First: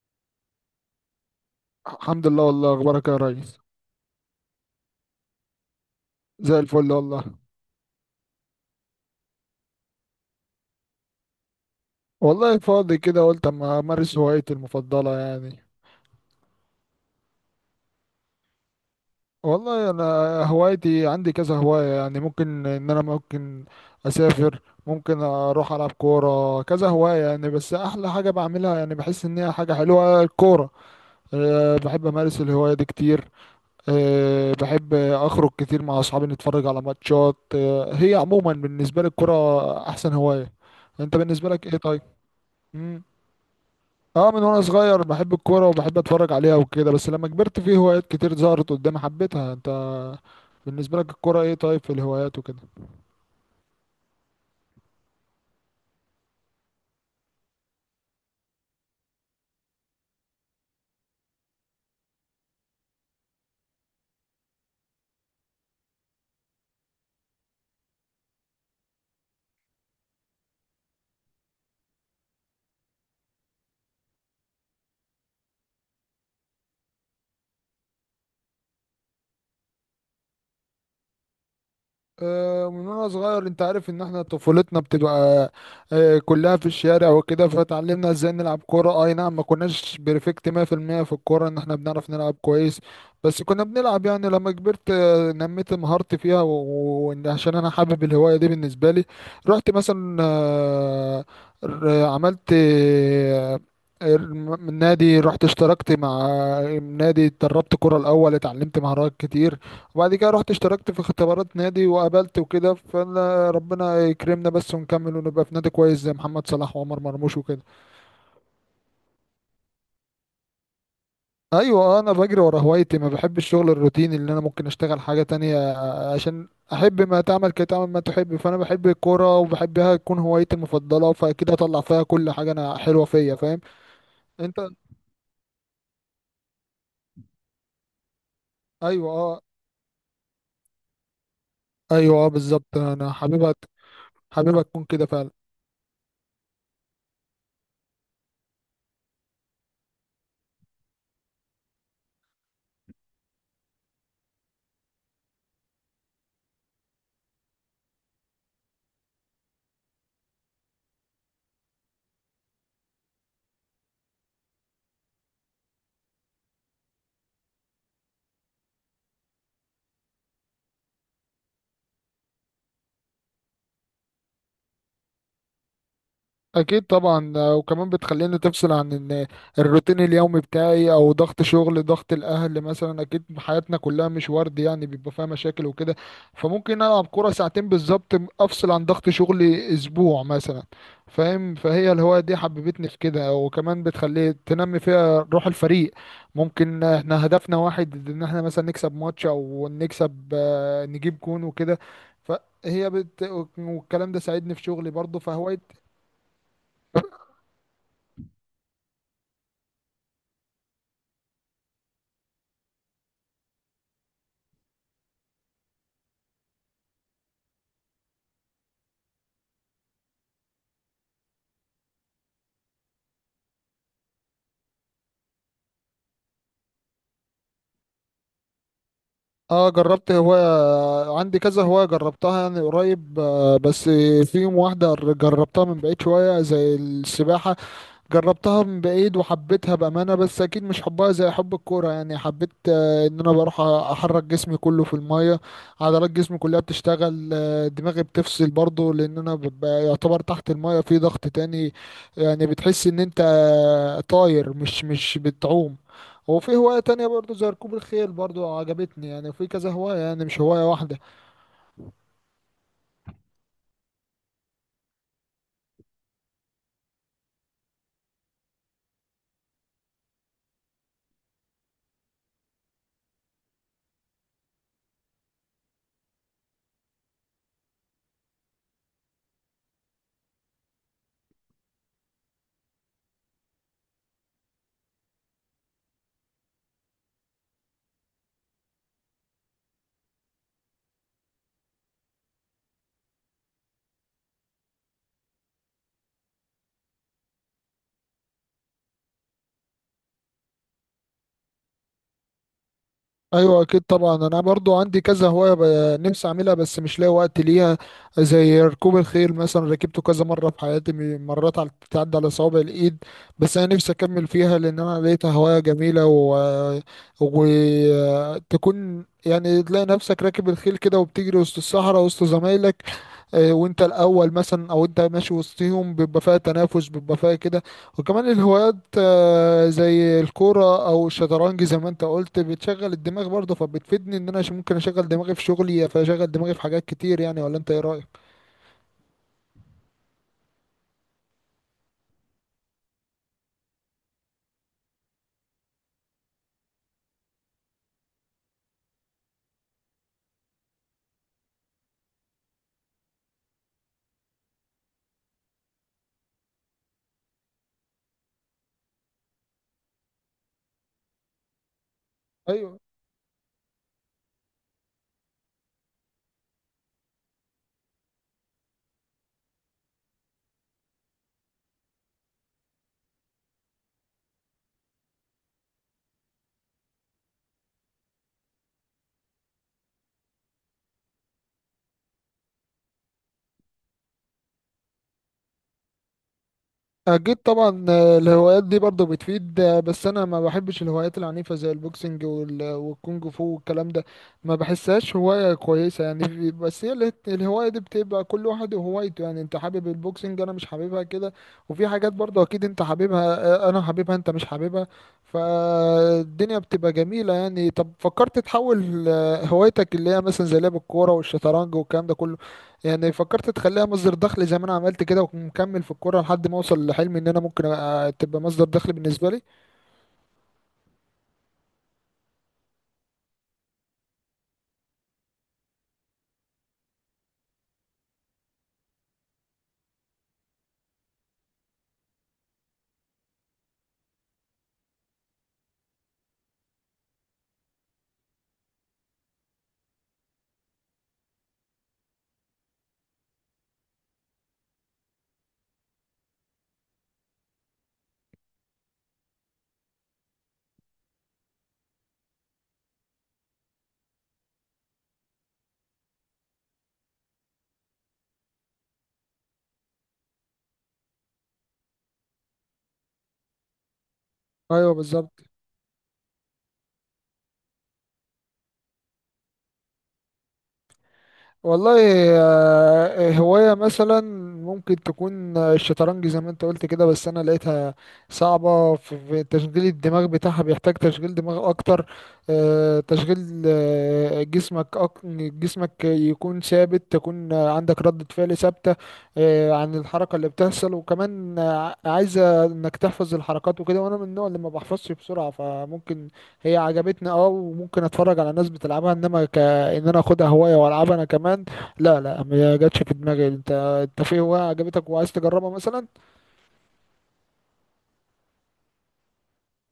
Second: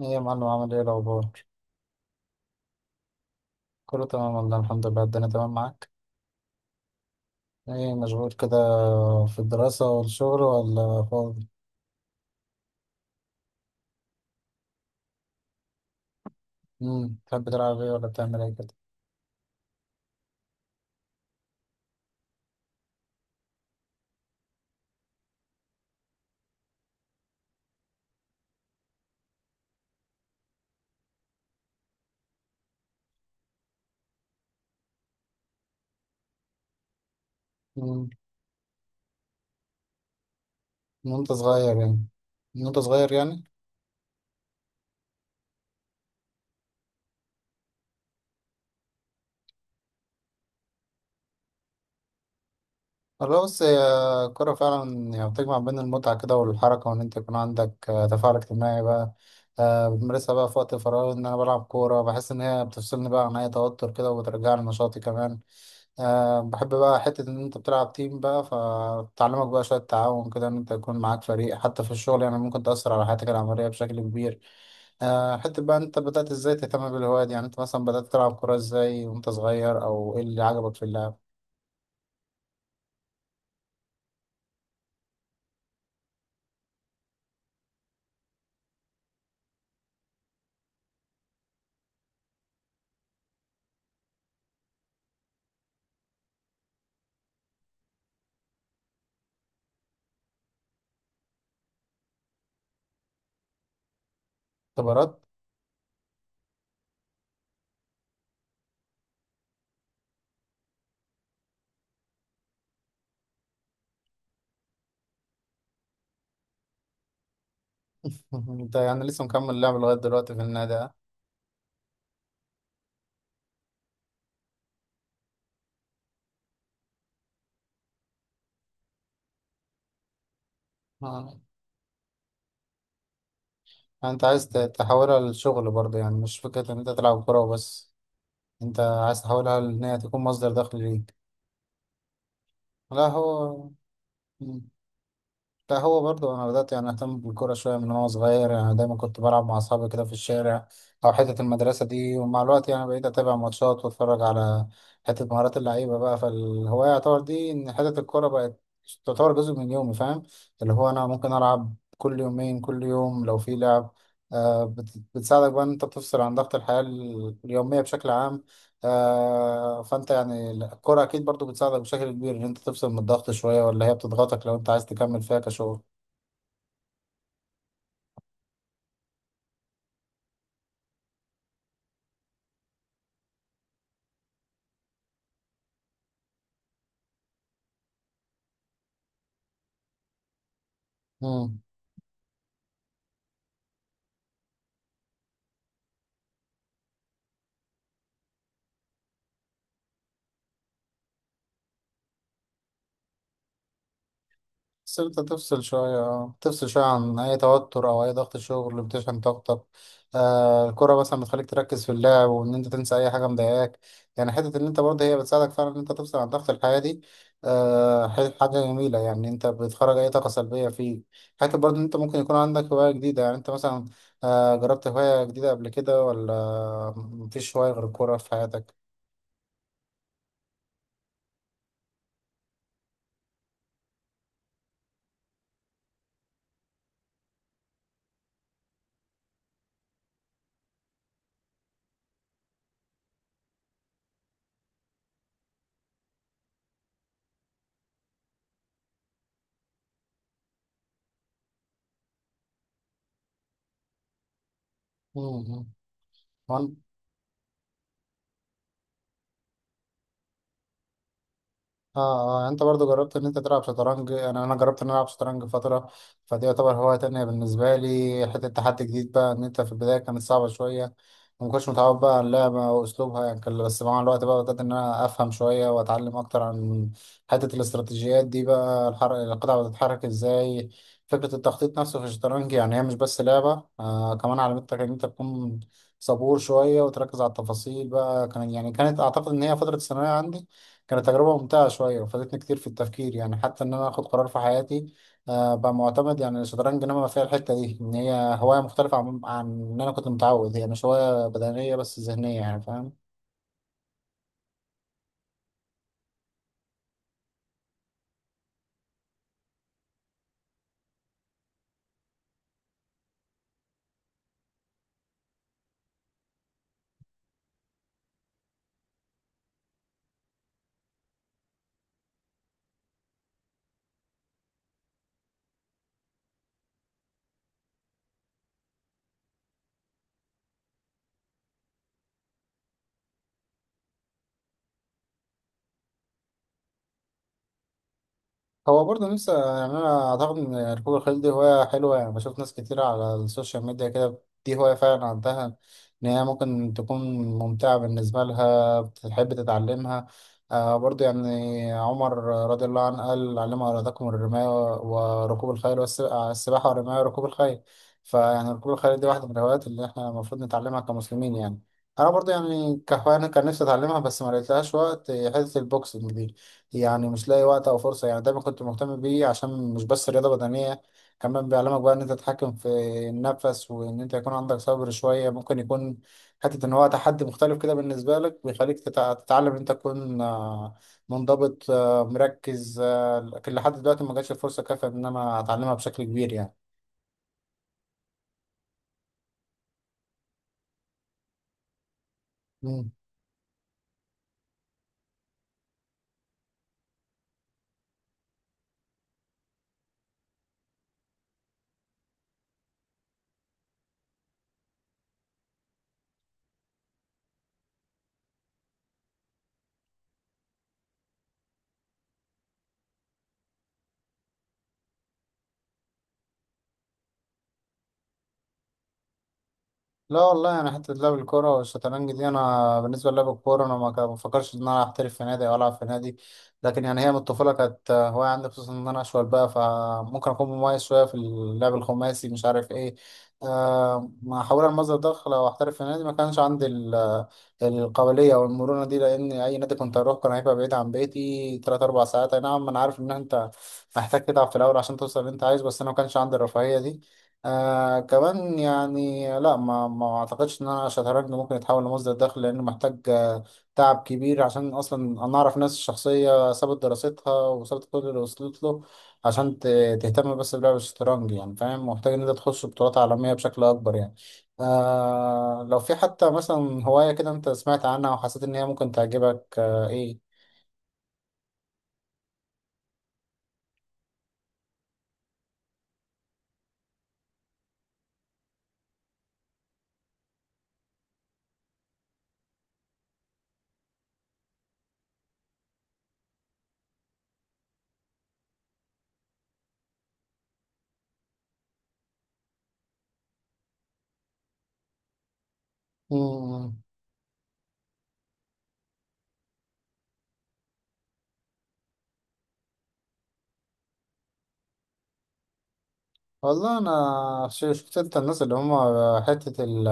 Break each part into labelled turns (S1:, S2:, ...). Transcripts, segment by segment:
S1: ايه يا معلم، عامل ايه الاخبار؟
S2: الحمد لله، والله اخبارك يا ريس.
S1: كله تمام والله، الحمد لله الدنيا تمام معاك.
S2: زي الفل والله.
S1: ايه مشغول كده في الدراسة والشغل ولا فاضي؟
S2: والله فاضي كده، قلت اما امارس هوايتي المفضله يعني.
S1: تحب تلعب ايه ولا بتعمل ايه كده؟
S2: والله انا هوايتي عندي كذا هوايه، يعني ممكن ان انا ممكن اسافر، ممكن اروح العب كوره، كذا هوايه يعني، بس احلى حاجه بعملها، يعني بحس ان هي حاجه حلوه، الكوره. بحب امارس الهوايه دي كتير. بحب اخرج كتير مع اصحابي نتفرج على ماتشات.
S1: امم
S2: هي عموما بالنسبه لي الكوره احسن هوايه.
S1: من
S2: انت
S1: وانت
S2: بالنسبه لك
S1: صغير
S2: ايه طيب؟
S1: يعني؟ من وانت
S2: مم.
S1: صغير يعني
S2: اه، من وانا صغير بحب الكوره وبحب اتفرج عليها وكده، بس لما كبرت في هوايات كتير ظهرت قدامي حبيتها. انت بالنسبه لك الكوره ايه طيب، في الهوايات وكده؟
S1: والله بص، هي الكورة فعلا يعني بتجمع بين المتعة كده والحركة، وان انت يكون عندك تفاعل اجتماعي بقى. بتمارسها بقى في وقت الفراغ، ان انا بلعب كورة بحس ان هي بتفصلني بقى عن اي توتر كده، وبترجعني نشاطي كمان. بحب بقى حتة إن أنت بتلعب تيم بقى، فتعلمك بقى شوية تعاون كده، إن أنت يكون معاك فريق حتى في الشغل، يعني ممكن تأثر على حياتك العملية بشكل كبير. حتة بقى، أنت بدأت إزاي تهتم بالهواية دي؟ يعني أنت مثلا بدأت تلعب كورة إزاي وأنت صغير؟ أو إيه اللي عجبك في اللعب؟
S2: من وانا صغير انت عارف ان احنا طفولتنا بتبقى كلها في الشارع وكده، فتعلمنا ازاي نلعب كورة. اي نعم، ما كناش بيرفكت 100% في المية في الكورة، ان احنا بنعرف نلعب كويس، بس كنا بنلعب يعني. لما كبرت نميت مهارتي فيها، وعشان انا حابب الهواية دي بالنسبة لي رحت مثلا عملت من
S1: اختبارات.
S2: نادي، رحت اشتركت مع نادي، اتدربت كرة الأول، اتعلمت مهارات كتير. وبعد كده رحت اشتركت في اختبارات نادي وقابلت وكده، فانا ربنا يكرمنا بس ونكمل ونبقى في نادي كويس زي محمد صلاح وعمر مرموش وكده.
S1: أنت يعني لسه مكمل لعب لغاية دلوقتي في النادي؟
S2: ايوه. انا بجري ورا هوايتي، ما بحب الشغل الروتيني اللي انا ممكن اشتغل حاجة تانية. عشان احب ما تعمل كي تعمل ما تحب، فانا بحب الكورة وبحبها تكون هوايتي المفضلة،
S1: آه.
S2: فاكيد هطلع فيها كل حاجة انا حلوة فيا، فاهم؟
S1: أنت عايز
S2: انت
S1: تحولها للشغل برضه؟ يعني مش فكرة إن أنت تلعب كورة وبس، أنت
S2: ايوه
S1: عايز
S2: اه،
S1: تحولها إن هي تكون مصدر دخل ليك.
S2: ايوه اه، بالظبط،
S1: لا،
S2: انا حاببها.
S1: هو
S2: حاببها تكون كده فعلا.
S1: ده هو برضه، انا بدات يعني اهتم بالكوره شويه من وانا صغير، يعني دايما كنت بلعب مع اصحابي كده في الشارع او حته المدرسه دي، ومع الوقت يعني بقيت اتابع ماتشات واتفرج على حته مهارات اللعيبه بقى، فالهوايه يعتبر دي، ان حته الكوره بقت تعتبر جزء من يومي، فاهم؟ اللي هو انا ممكن العب كل يومين، كل يوم لو في لعب. بتساعدك بقى ان انت تفصل عن ضغط الحياه اليوميه بشكل عام. فانت يعني الكرة اكيد برضو بتساعدك بشكل كبير ان انت تفصل من الضغط شوية، ولا هي بتضغطك لو انت عايز تكمل فيها كشغل؟
S2: اكيد طبعا. وكمان بتخليني تفصل عن إن الروتين اليومي بتاعي او ضغط شغل، ضغط الاهل مثلا، اكيد حياتنا كلها مش ورد يعني، بيبقى فيها مشاكل وكده، فممكن العب كرة ساعتين بالظبط، افصل عن ضغط شغلي اسبوع مثلا. فاهم؟
S1: مم.
S2: فهي الهواية دي حببتني في كده، وكمان بتخلي تنمي فيها روح الفريق. ممكن احنا هدفنا واحد ان احنا مثلا نكسب ماتش، او نكسب نجيب جون وكده. فهي بت... والكلام ده ساعدني في شغلي
S1: بس
S2: برضه،
S1: انت
S2: فهواية.
S1: تفصل شوية، اه، تفصل شوية عن أي توتر أو أي ضغط شغل، اللي بتشحن طاقتك. الكرة مثلا بتخليك تركز في اللعب، وإن أنت تنسى أي حاجة مضايقاك. يعني حتة إن أنت برضه هي بتساعدك فعلا إن أنت تفصل عن ضغط الحياة دي. حاجة جميلة، يعني أنت بتخرج أي طاقة سلبية فيه. حتى برضه إن أنت ممكن يكون عندك هواية جديدة، يعني أنت مثلا جربت هواية جديدة قبل كده، ولا مفيش هواية غير الكورة في حياتك؟
S2: اه، جربت هواية، عندي كذا هواية جربتها يعني قريب. بس فيهم واحدة جربتها من بعيد شوية زي السباحة. جربتها من بعيد وحبيتها بأمانة، بس أكيد مش حبها زي حب الكورة. يعني حبيت إن أنا بروح أحرك جسمي كله في المية، عضلات جسمي كلها بتشتغل. دماغي بتفصل برضه لأن أنا ببقى يعتبر تحت المية في ضغط تاني. يعني بتحس إن أنت طاير، مش
S1: مم.
S2: بتعوم. وفي هواية تانية برضه زي ركوب الخيل برضه، عجبتني يعني. في كذا هواية يعني، مش هواية واحدة.
S1: اه، اه، يعني انت برضو جربت ان انت تلعب شطرنج؟ انا جربت ان انا العب شطرنج فتره، فدي يعتبر هوايه تانية بالنسبه لي، حته تحدي جديد بقى، ان انت في البدايه كانت صعبه شويه، وما كنتش متعود بقى على اللعبه واسلوبها، يعني بس مع الوقت بقى بدات ان انا افهم شويه، واتعلم اكتر عن حته الاستراتيجيات دي بقى. القطع بتتحرك ازاي، فكره التخطيط نفسه في الشطرنج، يعني هي مش بس لعبه، كمان علمتك ان انت تكون صبور شويه، وتركز على التفاصيل بقى. كان يعني كانت اعتقد ان هي فتره الثانويه عندي، كانت تجربة ممتعة شوية، وفادتني كتير في التفكير، يعني حتى إن أنا آخد قرار في حياتي بقى معتمد. يعني الشطرنج نما فيها الحتة دي، إن هي هواية مختلفة عن إن أنا كنت متعود، هي مش هواية بدنية بس ذهنية، يعني فاهم.
S2: ايوه، اكيد طبعا، انا برضو عندي كذا هوايه نفسي اعملها بس مش لاقي وقت ليها. زي ركوب الخيل مثلا، ركبته كذا مره في حياتي، مرات على بتعدي على صوابع الايد. بس انا نفسي اكمل فيها لان انا لقيتها هوايه جميله، وتكون يعني تلاقي نفسك راكب الخيل كده وبتجري وسط الصحراء وسط زمايلك. وانت الاول مثلا، او انت ماشي وسطهم، بيبقى فيها تنافس، بيبقى فيها كده. وكمان الهوايات زي الكوره او الشطرنج زي ما انت قلت، بتشغل الدماغ برضه، فبتفيدني ان انا ممكن اشغل دماغي في شغلي، فاشغل دماغي في حاجات كتير يعني. ولا انت ايه رايك؟
S1: هو برضه نفسي، يعني انا اعتقد ان ركوب الخيل دي هوايه حلوه، يعني بشوف ناس كتير على السوشيال ميديا كده، دي هوايه فعلا عندها ان هي ممكن تكون ممتعه بالنسبه لها، بتحب تتعلمها. برضه يعني عمر رضي الله عنه قال: علموا اولادكم الرمايه وركوب الخيل السباحه والرمايه وركوب الخيل. فيعني ركوب الخيل دي واحده من الهوايات اللي احنا المفروض نتعلمها كمسلمين، يعني انا برضه يعني
S2: ايوه
S1: كهوايه أنا كان نفسي اتعلمها، بس ما لقيتلهاش وقت. حته البوكسنج دي يعني مش لاقي وقت او فرصه، يعني دايما كنت مهتم بيه، عشان مش بس رياضه بدنيه، كمان بيعلمك بقى ان انت تتحكم في النفس، وان انت يكون عندك صبر شويه. ممكن يكون حته ان هو تحدي مختلف كده بالنسبه لك، بيخليك تتعلم ان انت تكون منضبط، مركز، لكن لحد دلوقتي ما جاتش الفرصه كافيه ان انا اتعلمها بشكل كبير
S2: اكيد طبعا. الهوايات دي برضه بتفيد. بس انا ما بحبش الهوايات العنيفه زي البوكسنج
S1: يعني.
S2: والكونج فو والكلام ده. ما بحسهاش هوايه كويسه يعني. بس هي الهوايه دي بتبقى كل واحد وهوايته، يعني انت حابب البوكسنج، انا مش حاببها كده. وفي حاجات برضه اكيد انت حاببها، انا حاببها انت مش حاببها. فالدنيا بتبقى جميله يعني. طب فكرت تحول هوايتك اللي هي مثلا زي لعب الكوره والشطرنج والكلام ده كله، يعني فكرت تخليها مصدر دخل زي ما انا عملت كده ومكمل في الكوره لحد ما اوصل لحلمي ان انا ممكن تبقى مصدر دخل بالنسبه لي؟
S1: لا والله، انا حته لعب الكوره والشطرنج دي، انا بالنسبه للعب الكوره انا ما بفكرش ان انا احترف في نادي او العب في نادي، لكن يعني هي من الطفوله كانت هوايه عندي، خصوصا ان انا اشول بقى، فممكن اكون مميز شويه في اللعب الخماسي، مش عارف ايه. ما حاول المصدر دخل او احترف في نادي، ما كانش عندي القابليه او المرونه دي، لان اي نادي كنت اروح كان هيبقى بعيد عن بيتي 3 4 ساعات. اي نعم انا عارف ان انت محتاج تتعب في الاول عشان توصل اللي انت عايزه، بس انا ما كانش عندي الرفاهيه دي. كمان يعني لا ما اعتقدش ان انا شطرنج ممكن يتحول لمصدر دخل، لانه محتاج تعب كبير، عشان اصلا انا اعرف ناس شخصيه سابت دراستها وسابت كل اللي وصلت له عشان تهتم بس بلعب الشطرنج، يعني فاهم، محتاج ان انت تخش بطولات عالميه بشكل اكبر يعني.
S2: ايوه بالظبط.
S1: لو في حتى مثلا هوايه كده انت سمعت عنها، وحسيت ان هي ممكن تعجبك ايه؟
S2: والله هواية مثلا ممكن تكون الشطرنج زي ما انت قلت كده، بس انا لقيتها صعبة في تشغيل الدماغ بتاعها، بيحتاج تشغيل دماغ اكتر. تشغيل جسمك جسمك يكون ثابت، تكون عندك ردة فعل ثابتة عن الحركة اللي بتحصل. وكمان عايزة انك تحفظ الحركات وكده، وانا من النوع اللي ما بحفظش بسرعة، فممكن هي
S1: مم.
S2: عجبتني اه، وممكن اتفرج على ناس بتلعبها، انما ك آه ان انا اخدها هوايه والعبها انا كمان، لا. لا، ما جاتش في دماغي. انت في هوايه عجبتك وعايز تجربها مثلا؟
S1: والله انا شفت انت الناس اللي هم حته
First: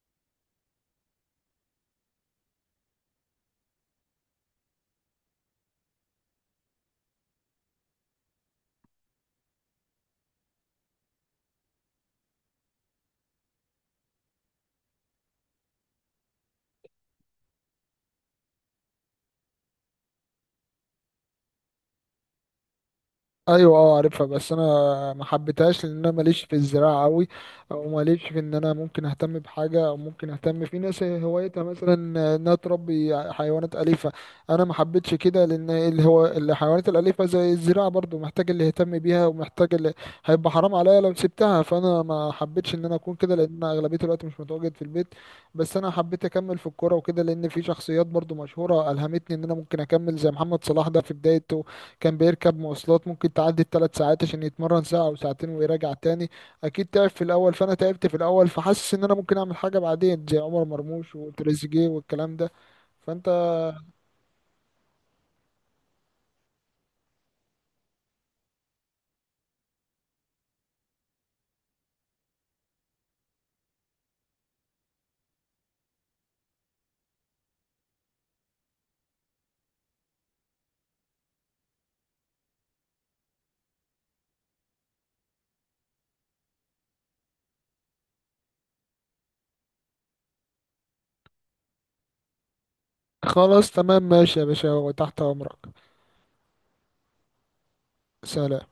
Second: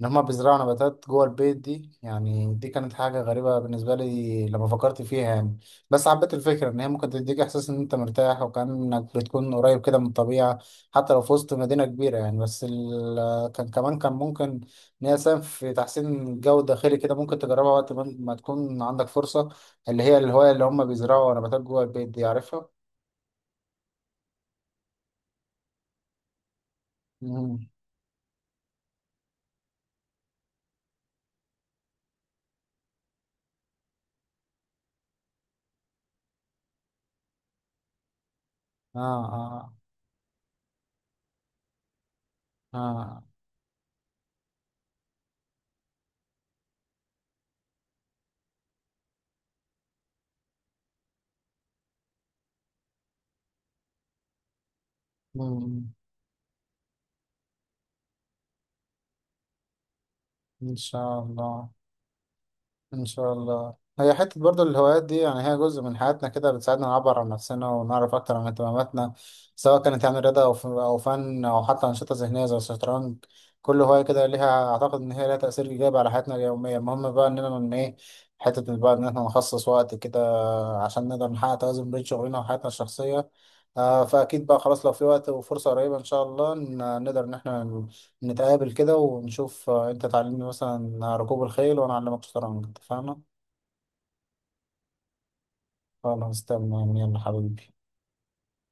S1: ان هم بيزرعوا نباتات جوه البيت دي، يعني دي كانت حاجه غريبه بالنسبه لي لما فكرت فيها، يعني بس حبيت الفكره ان هي ممكن تديك احساس ان انت مرتاح، وكانك بتكون قريب كده من الطبيعه حتى لو في وسط مدينه كبيره، يعني بس كان كمان كان ممكن ان هي تساهم في تحسين الجو الداخلي كده، ممكن تجربها وقت ما تكون عندك فرصه، اللي هي الهوايه اللي هم بيزرعوا نباتات جوه البيت دي، عارفها؟
S2: ايوه اه، عارفها، بس انا ما حبيتهاش لان انا ماليش في الزراعه قوي.
S1: مم.
S2: او ماليش في ان انا ممكن اهتم بحاجه، او ممكن اهتم في ناس هوايتها مثلا انها تربي حيوانات اليفه. انا ما حبيتش كده، لان اللي هو الحيوانات الاليفه زي الزراعه برضو، محتاج اللي يهتم
S1: اه،
S2: بيها
S1: اه،
S2: ومحتاج اللي هيبقى حرام عليا لو سبتها، فانا ما حبيتش ان انا اكون
S1: اه.
S2: كده لان انا اغلبيه الوقت مش متواجد في البيت. بس انا حبيت اكمل في الكوره وكده، لان في شخصيات برضو مشهوره الهمتني ان انا ممكن اكمل زي محمد صلاح. ده في بدايته كان بيركب مواصلات ممكن تعدي الـ 3 ساعات عشان يتمرن ساعة أو ساعتين
S1: مم.
S2: ويراجع تاني. أكيد تعب في الأول، فأنا تعبت في الأول، فحاسس إن أنا ممكن أعمل حاجة بعدين زي عمر
S1: إن
S2: مرموش
S1: شاء الله.
S2: وتريزيجيه والكلام ده.
S1: إن
S2: فأنت
S1: شاء الله. هي حتة برضو الهوايات دي يعني هي جزء من حياتنا كده، بتساعدنا نعبر عن نفسنا، ونعرف أكتر عن اهتماماتنا، سواء كانت يعني رياضة أو أو فن أو حتى أنشطة ذهنية زي الشطرنج. كل هواية كده ليها، أعتقد إن هي ليها تأثير إيجابي على حياتنا اليومية، المهم بقى إننا من إيه، حتة بقى إن إحنا نخصص وقت كده عشان نقدر نحقق توازن بين شغلنا وحياتنا الشخصية. فأكيد بقى خلاص، لو في وقت وفرصة قريبة إن شاء الله نقدر إن إحنا نتقابل كده، ونشوف أنت تعلمني مثلا ركوب الخيل، وأنا أعلمك شطرنج، اتفقنا؟
S2: خلاص تمام، ماشي يا باشا وتحت أمرك.
S1: خلاص تمام، يلا حبيبي.
S2: سلام.